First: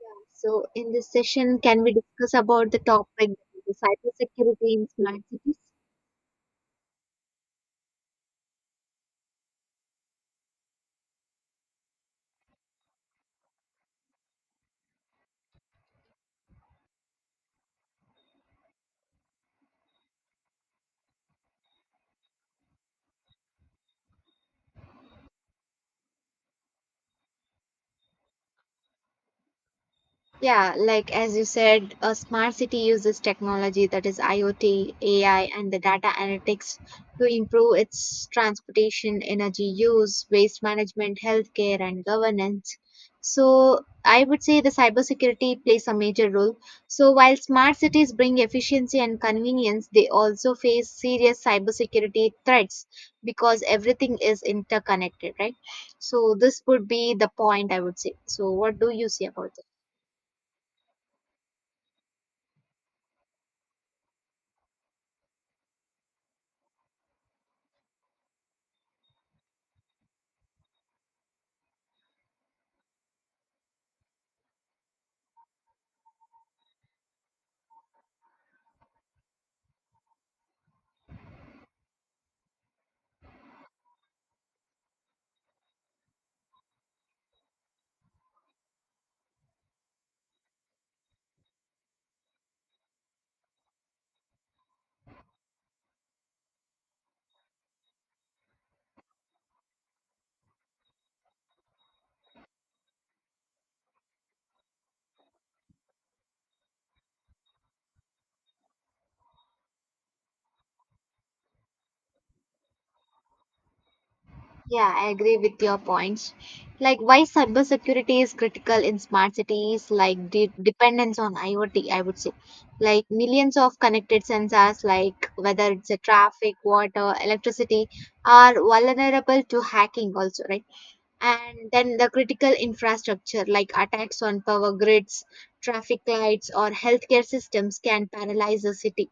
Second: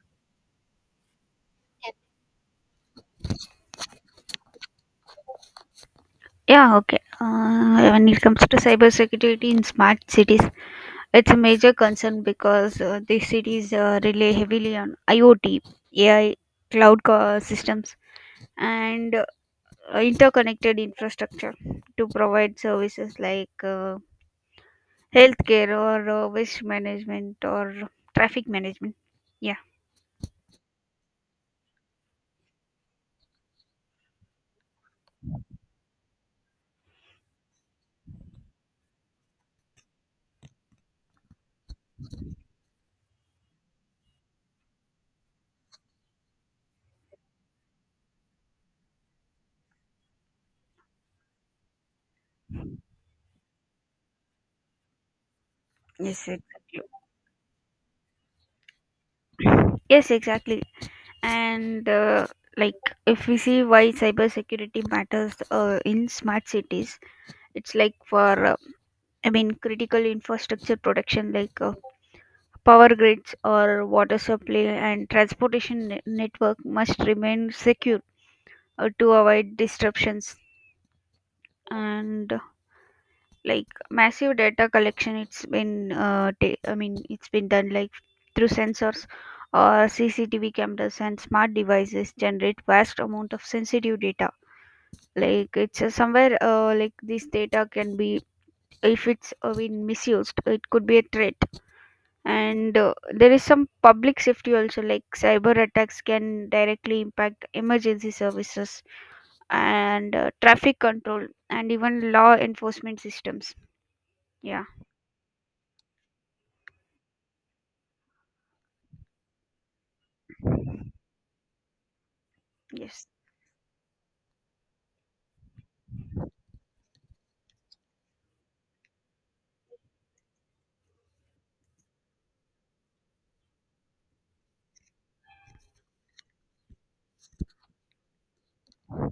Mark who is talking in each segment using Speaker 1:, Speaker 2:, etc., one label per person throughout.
Speaker 1: Yeah. So in this session, can we discuss about the topic cybersecurity in smart cities?
Speaker 2: Yeah, okay. When it comes to cybersecurity in smart cities, it's a major concern because these cities rely heavily on IoT, AI, systems, and interconnected infrastructure to provide services like healthcare or waste management or traffic management. Yeah,
Speaker 1: Yeah, like as you said, a smart city uses technology that is IoT, AI, and the data analytics to improve its transportation, energy use, waste management, healthcare, and governance. So, I would say the cybersecurity plays a major role. So, while smart cities bring efficiency and convenience, they also face serious cybersecurity threats because everything is interconnected, right?
Speaker 2: yes,
Speaker 1: So, this
Speaker 2: exactly.
Speaker 1: would be the point I would say. So, what do you see about?
Speaker 2: Yes, exactly. and like if we see why cybersecurity matters in smart cities, it's like for critical infrastructure protection like power grids or water supply and network must remain secure, to avoid disruptions, and like massive data collection, it's been ta- I mean it's been done like through sensors or cctv cameras, and smart devices generate vast amount of sensitive data. Like it's somewhere, like this data can be, if it's been misused, it could be a threat. And there is some public safety also, like cyber attacks can directly impact emergency services and traffic control and even law enforcement systems. Yeah,
Speaker 1: Yeah, I agree with your points. Like why cybersecurity is critical in smart cities, like the dependence on IoT, I would say.
Speaker 2: yes.
Speaker 1: Like millions of connected sensors, like whether it's a traffic, water, electricity, are vulnerable to hacking also, right? And then the critical infrastructure, like attacks on power grids, traffic lights, or healthcare systems can paralyze a city.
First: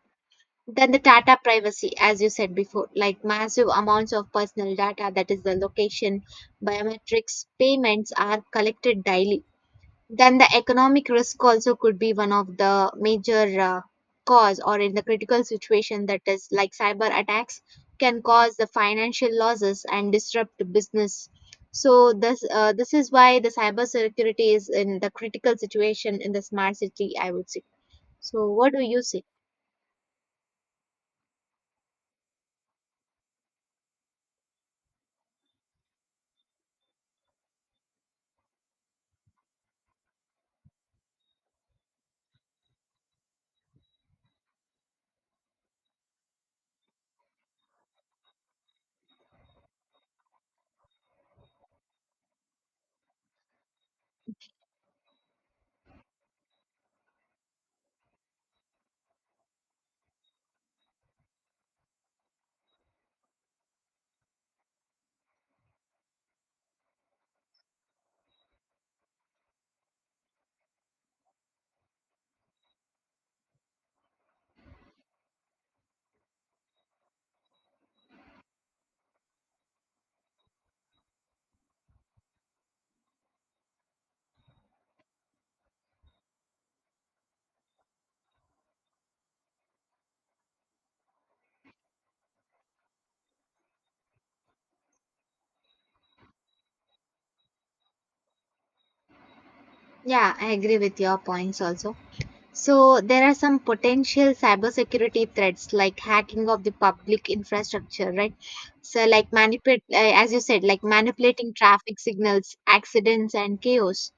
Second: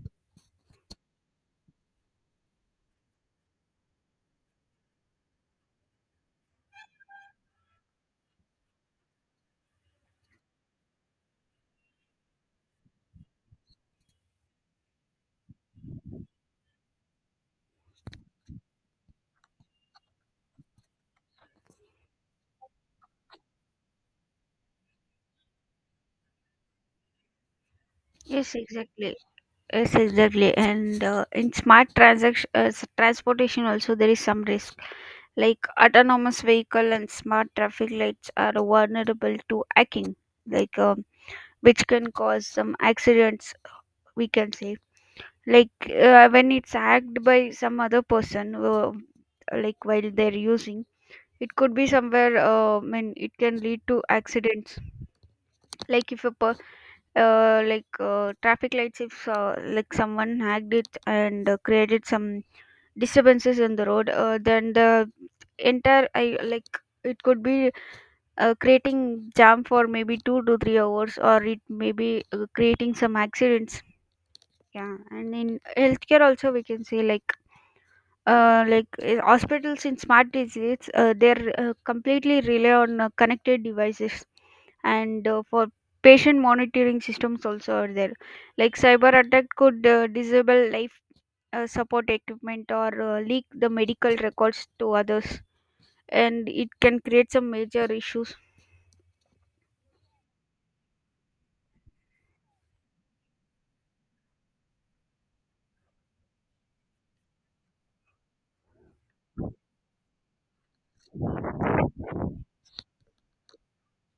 Speaker 1: Then the data privacy, as you said before, like massive amounts of personal data, that is the location, biometrics, payments are collected daily. Then the economic risk also could be one of the major cause, or in the critical situation, that is like cyber attacks can cause the financial losses and disrupt the business. So this is why the cyber security is in the critical situation in the smart city, I would say.
Speaker 2: Yes,
Speaker 1: So what do you
Speaker 2: exactly.
Speaker 1: say?
Speaker 2: Yes, exactly. And in smart transportation also there is some risk. Like autonomous vehicle and smart traffic lights are vulnerable to hacking, like um, which can cause some accidents. We can say, like when it's hacked by some other person, like while they're using. It could be somewhere. I mean, it can lead to accidents. Like if a per, like traffic lights, if like someone hacked it and created some disturbances in the road, then the entire I like it could be creating jam for maybe 2 to 3 hours, or it may be creating some accidents. Yeah, and in healthcare also we can say, like hospitals in smart disease, they're completely rely on connected devices, and for patient monitoring systems also are there. Like cyber attack could disable life support equipment or leak the medical records to others, and it can create some major issues.
Speaker 1: Yeah, I agree with your points also. So there are some potential cybersecurity threats like hacking of the public infrastructure, right? So like as you said, like manipulating traffic signals, accidents, and chaos.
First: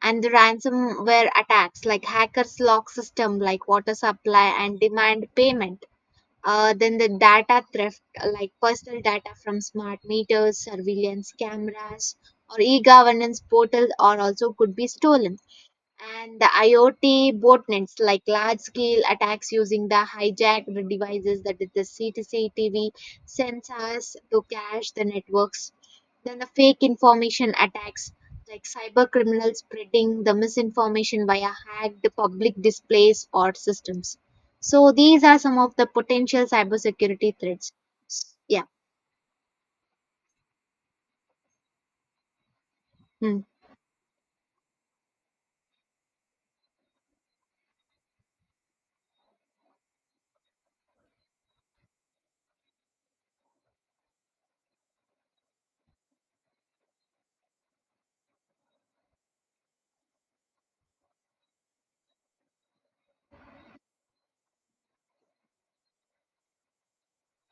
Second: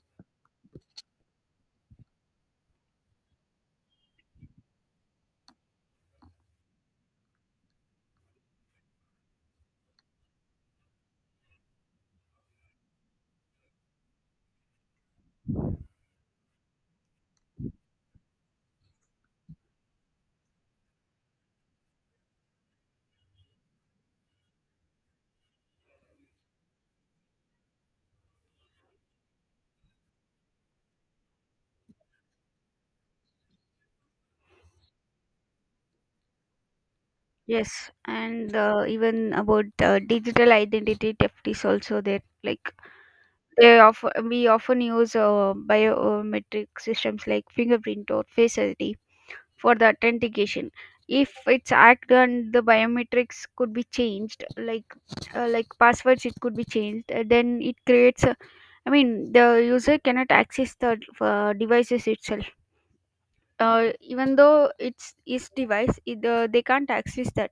Speaker 1: And the ransomware attacks like hackers lock system like water supply and demand payment. Then the data theft like personal data from smart meters, surveillance cameras, or e-governance portals, or also could be stolen. And the IoT botnets, like large scale attacks using the hijacked devices, that is the CCTV sensors to cache the networks. Then the fake information attacks, like cyber criminals spreading the misinformation via hacked public displays or systems. So these are some of the potential cybersecurity threats.
Speaker 2: Yes, and
Speaker 1: Yeah.
Speaker 2: even about digital identity theft is also there. Like
Speaker 1: Hmm.
Speaker 2: they often we often use biometric systems like fingerprint or face ID for the authentication. If it's hacked and the biometrics could be changed, like, like passwords, it could be changed. Then it creates. I mean, the user cannot access the devices itself. Even though it's its device, they can't access that.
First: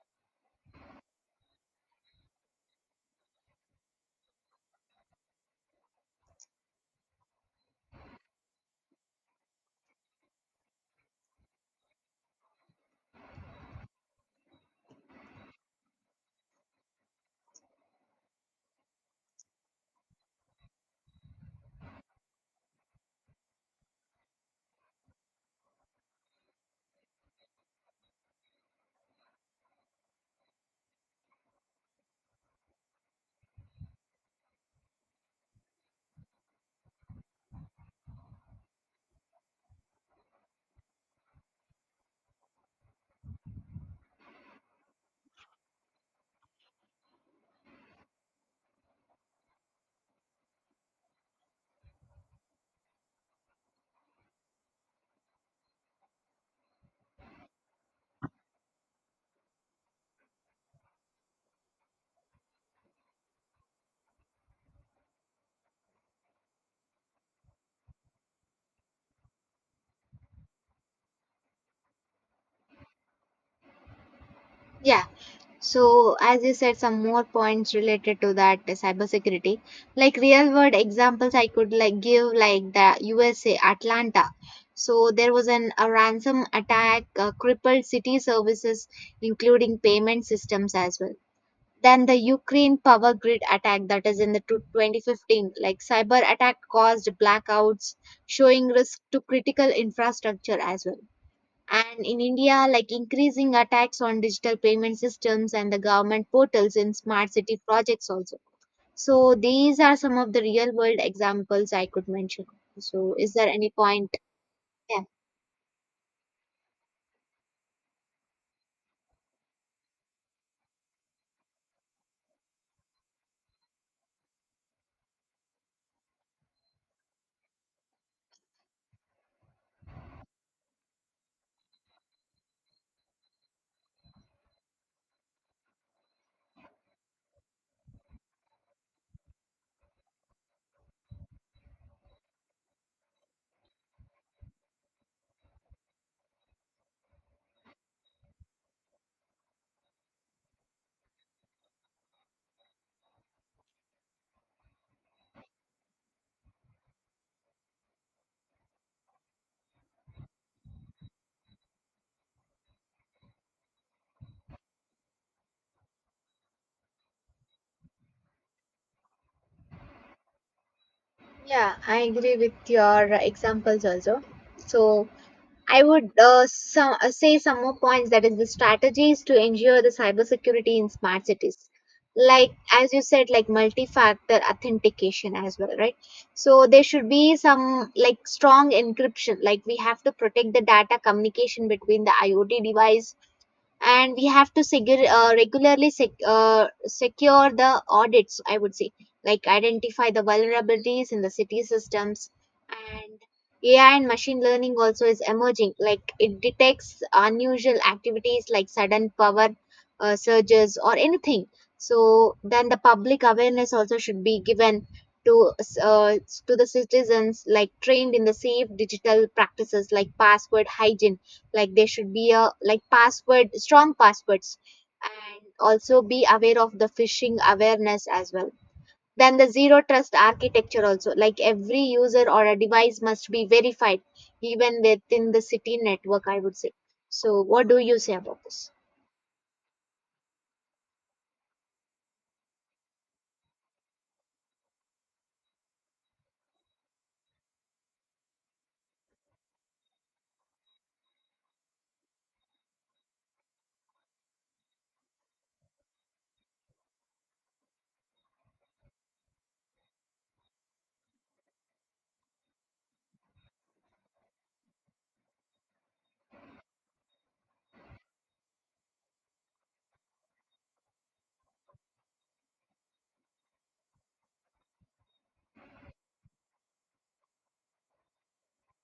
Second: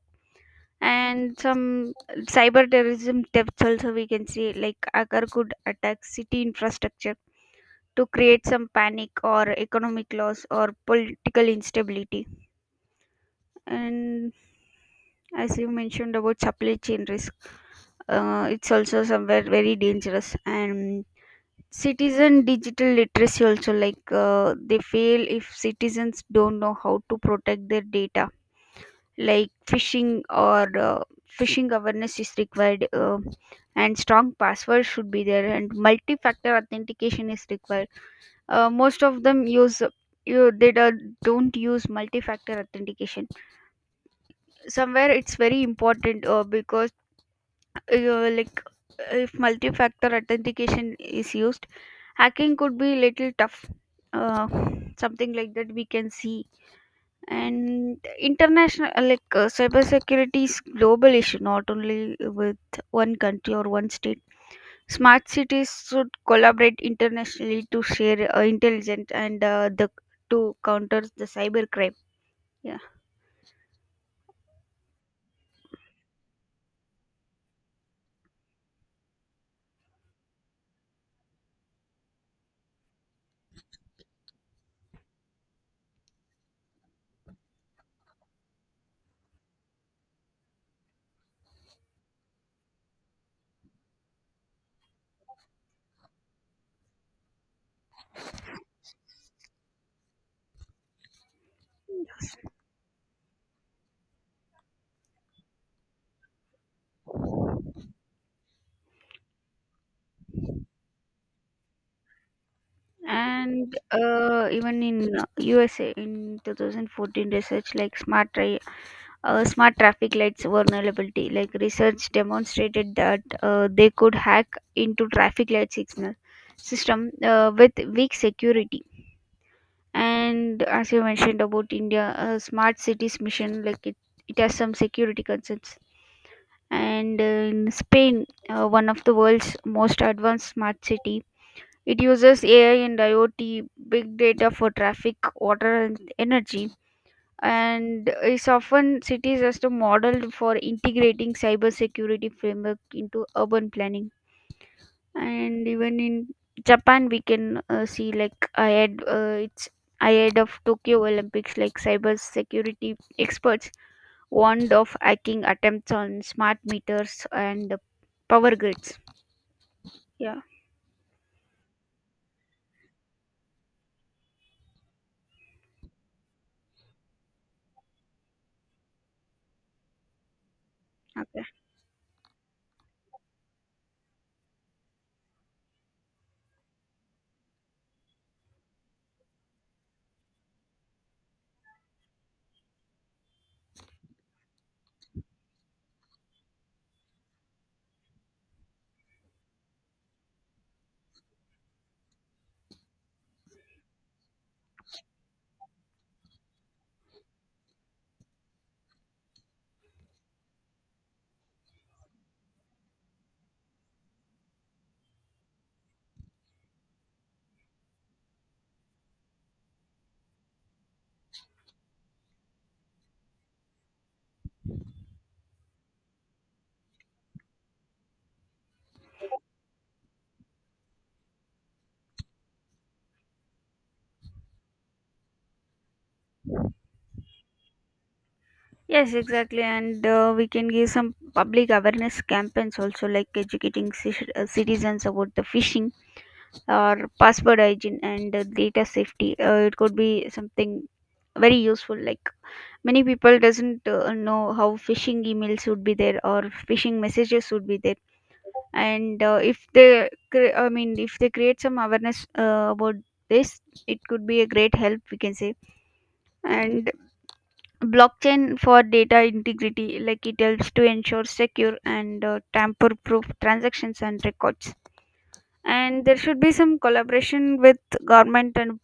Speaker 2: And some cyber terrorism thefts also we can see, like hacker could attack city infrastructure to create some panic or economic loss or political instability. And as you mentioned about supply chain risk, it's also somewhere very dangerous. And citizen digital literacy also, like they fail if citizens don't know how to protect their data, like phishing awareness is required, and strong passwords should be there, and multi-factor authentication is required. Most of them use, you they don't use multi-factor authentication. Somewhere it's very important, because uh, like if multi-factor authentication is used, hacking could be little tough. uh, Something like that we can see. And international, cybersecurity is global issue, not only with one country or one state. Smart cities should collaborate internationally to share intelligence and the to counter the cyber crime. Yeah.
Speaker 1: Yeah. So, as you said, some more points related to that cybersecurity, like real world examples I could like give, like the USA Atlanta. So there was an a ransom attack, crippled city services, including payment systems as well. Then the Ukraine power grid attack that is in the 2015, like cyber attack caused blackouts, showing risk to critical infrastructure as well. And in India, like increasing attacks on digital payment systems and the government portals in smart city projects also. So these are some of the real world examples I could mention. So is there any
Speaker 2: and
Speaker 1: point?
Speaker 2: uh, even in
Speaker 1: Yeah.
Speaker 2: uh, usa in 2014 research, like smart traffic lights vulnerability. Like research demonstrated that they could hack into traffic light signal system with weak security. And as you mentioned about India, smart cities mission, it has some security concerns. And in Spain, one of the world's most advanced smart city, it uses AI and IoT, big data for traffic, water, and energy, and is often cities as the model for integrating cybersecurity framework into urban planning. And even in Japan, we can see like ahead, it's ahead of Tokyo Olympics, like cybersecurity experts warned of hacking attempts on smart meters and power grids. Yeah.
Speaker 1: Yeah, I agree with your examples also. So, I would say some more points, that is the strategies to ensure the cybersecurity in smart
Speaker 2: Okay.
Speaker 1: cities. Like as you said, like multi-factor authentication as well, right? So there should be some like strong encryption. Like we have to protect the data communication between the IoT device, and we have to regularly secure the audits, I would say. Like identify the vulnerabilities in the city systems. And AI and machine learning also is emerging, like it detects unusual activities like sudden power surges or anything. So then the public awareness also should be given to uh, to the citizens, like trained in the safe digital practices like password hygiene. Like there should be a like password strong passwords, and also be aware of the phishing awareness as well. Then the zero trust architecture also, like every user or a device must be verified even within the city network, I would say. So what do you say about this?
Speaker 2: Yes, exactly. And we can give some public awareness campaigns also, like educating citizens about the phishing or password hygiene and data safety, it could be something very useful. Like many people doesn't know how phishing emails would be there or phishing messages would be there. And uh, if they cre- i mean if they create some awareness about this, it could be a great help, we can say. And blockchain for data integrity, like it helps to ensure secure and tamper proof transactions and records. And there should be some collaboration with government and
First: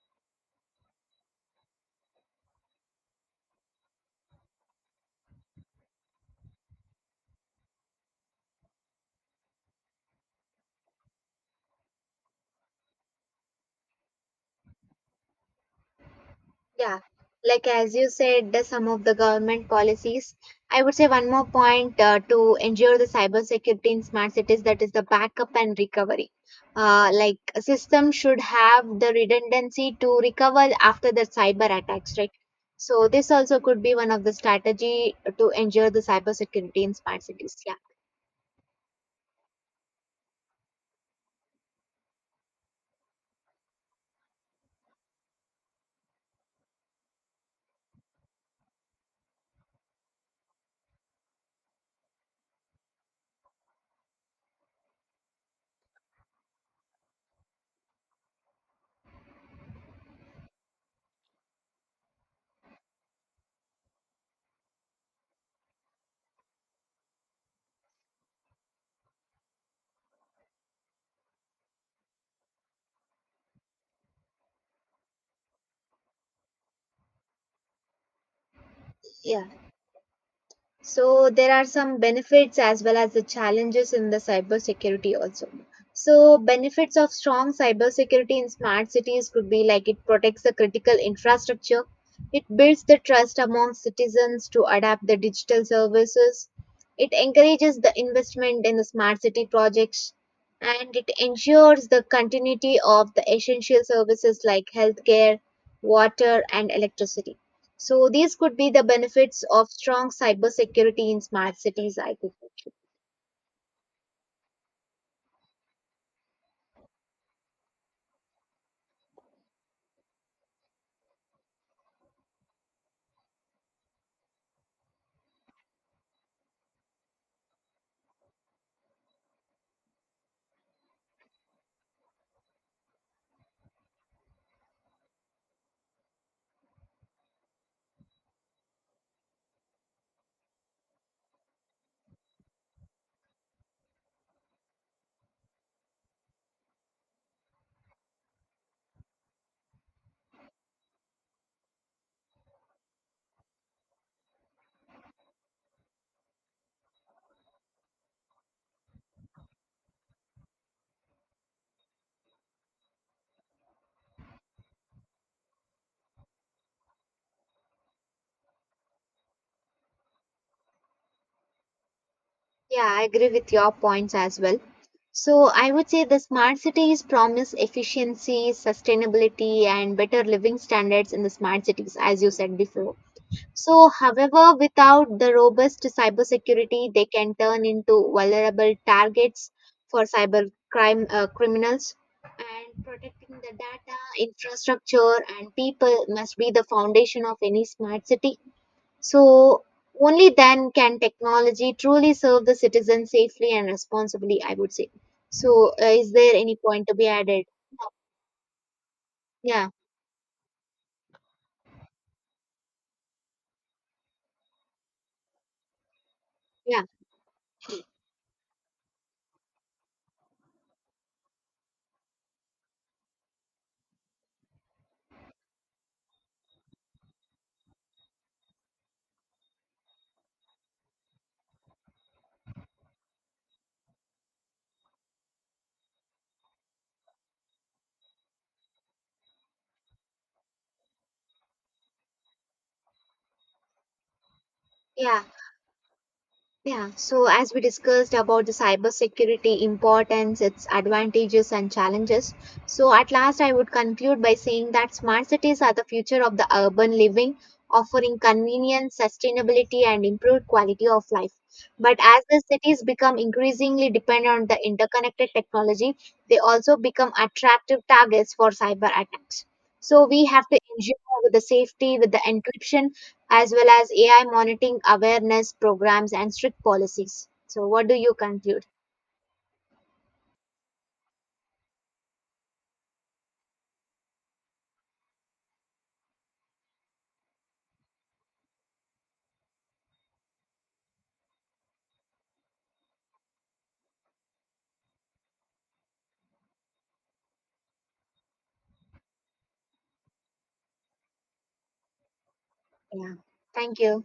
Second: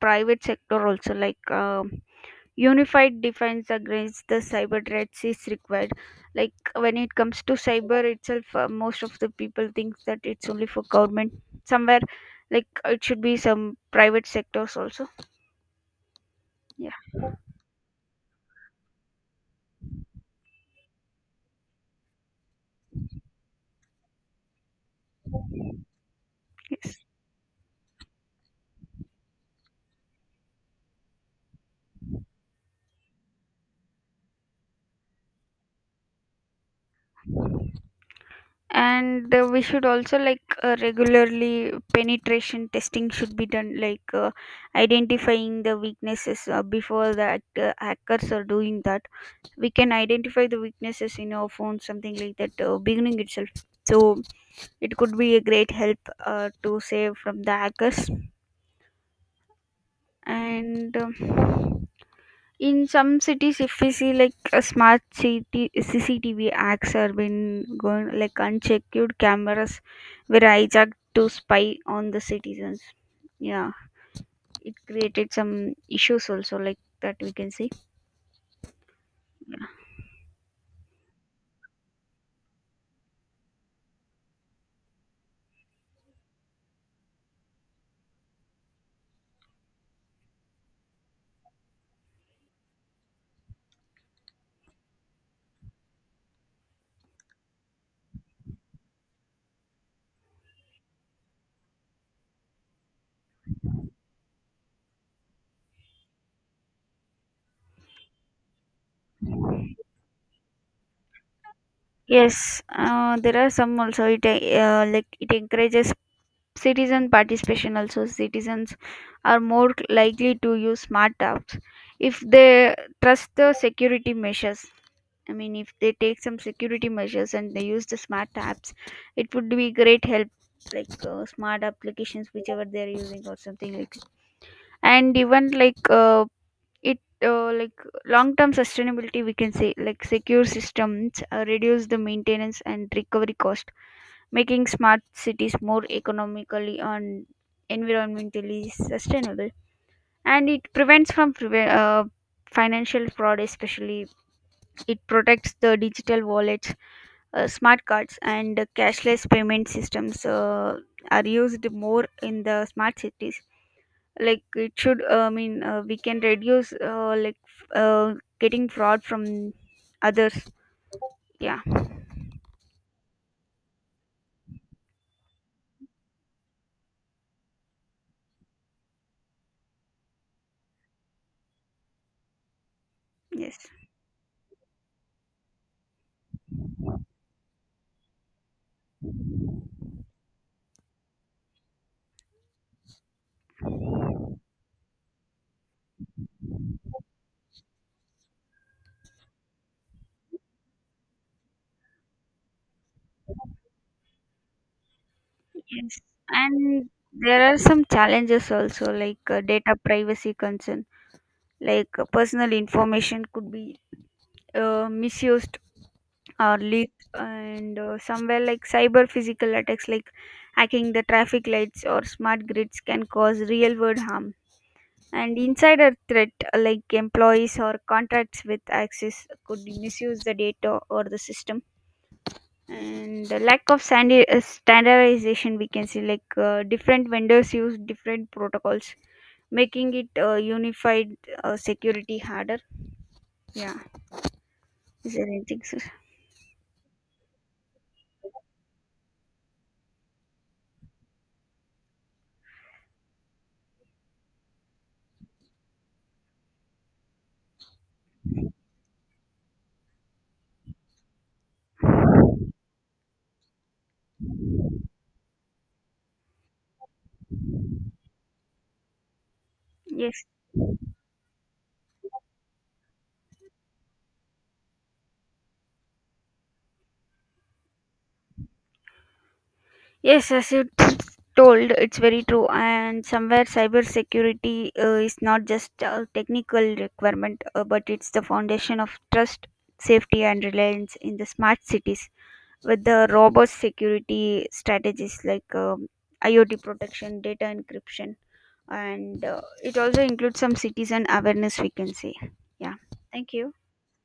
Speaker 2: private sector also, like unified defense against the cyber threats is required. Like when it comes to cyber itself, most of the people think that it's only for government. Somewhere, like it should be some private sectors also. Yeah,
Speaker 1: Yeah, like as you said, the some of the government policies. I would say one more point to ensure the cybersecurity in smart cities, that is the backup and recovery.
Speaker 2: yes.
Speaker 1: Like a system should have the redundancy to recover after the cyber attacks, right? So this also could be one of the strategy to ensure the cybersecurity in smart cities. Yeah,
Speaker 2: And we should also, like regularly penetration testing should be done, like identifying the weaknesses, before hackers are doing that, we can identify the weaknesses in our phone, something like that, beginning itself. So it could be a great help, to save from the hackers. And in some cities, if we see, like a smart city cctv acts are been going, like unchecked cameras were hijacked to spy on the citizens. Yeah. It created some issues also like that, we can see.
Speaker 1: yeah. So there are some benefits as well as the challenges in the cybersecurity also. So benefits of strong cybersecurity in smart cities could be like it protects the critical infrastructure, it builds the trust among citizens to adapt the digital services, it encourages the investment in the smart city projects, and it ensures the continuity of the essential services like healthcare, water, and electricity. So these could be the benefits of strong cybersecurity in smart cities, I think.
Speaker 2: Yes, there are some also, it like it encourages citizen participation also. Citizens are more likely to use smart apps if they trust the security measures. I mean, if they take some security measures and they use the smart apps, it would be great help. Like smart applications, whichever they are using or something like. And even like long term sustainability, we can say, like secure systems reduce the maintenance and recovery cost, making smart cities more economically and environmentally sustainable. And it prevents from financial fraud, especially it protects the digital wallets, smart cards, and cashless payment systems, are used more in the smart cities. Like it should I mean we can reduce, getting fraud from others. Yeah,
Speaker 1: Yeah, I agree with your points as well. So I would say the smart cities promise efficiency, sustainability, and better living standards in the smart cities, as you said before.
Speaker 2: yes.
Speaker 1: So, however, without the robust cybersecurity, they can turn into vulnerable targets for cyber crime criminals. And protecting the data, infrastructure, and people must be the foundation of any smart city. So, only then can technology truly serve the citizen safely and responsibly, I would say. So,
Speaker 2: Yes,
Speaker 1: is there any
Speaker 2: and
Speaker 1: point to be
Speaker 2: there
Speaker 1: added?
Speaker 2: are some
Speaker 1: No.
Speaker 2: challenges also, like
Speaker 1: Yeah,
Speaker 2: data privacy concern. Like personal information could be misused or
Speaker 1: yeah,
Speaker 2: leaked. And somewhere, like cyber physical attacks, like hacking the traffic lights or smart grids can cause real world harm. And insider threat, like employees or contracts with access, could misuse the data or the system. And the lack of standardization, we can see, like different vendors use different protocols, making it unified security harder. Yeah, is
Speaker 1: yeah.
Speaker 2: there anything, sir?
Speaker 1: Yeah, so as we discussed about the cybersecurity importance, its advantages and challenges, so at last I would conclude by saying that smart cities are the future of the urban living, offering convenience, sustainability, and improved quality of life. But as the cities become increasingly dependent on the interconnected technology, they also become attractive targets for cyber attacks. So
Speaker 2: Yes.
Speaker 1: we have to ensure with the safety, with the encryption as well as AI monitoring awareness programs and strict policies. So, what do you conclude?
Speaker 2: Yes, as you told, it's very true. And somewhere, cybersecurity is not just a technical requirement, but it's the foundation of trust, safety, and reliance in the smart cities. With the robust security strategies, like IoT protection, data encryption, and it also includes some citizen awareness, we can say. Yeah,
Speaker 1: Yeah.
Speaker 2: thank you.
Speaker 1: Thank you.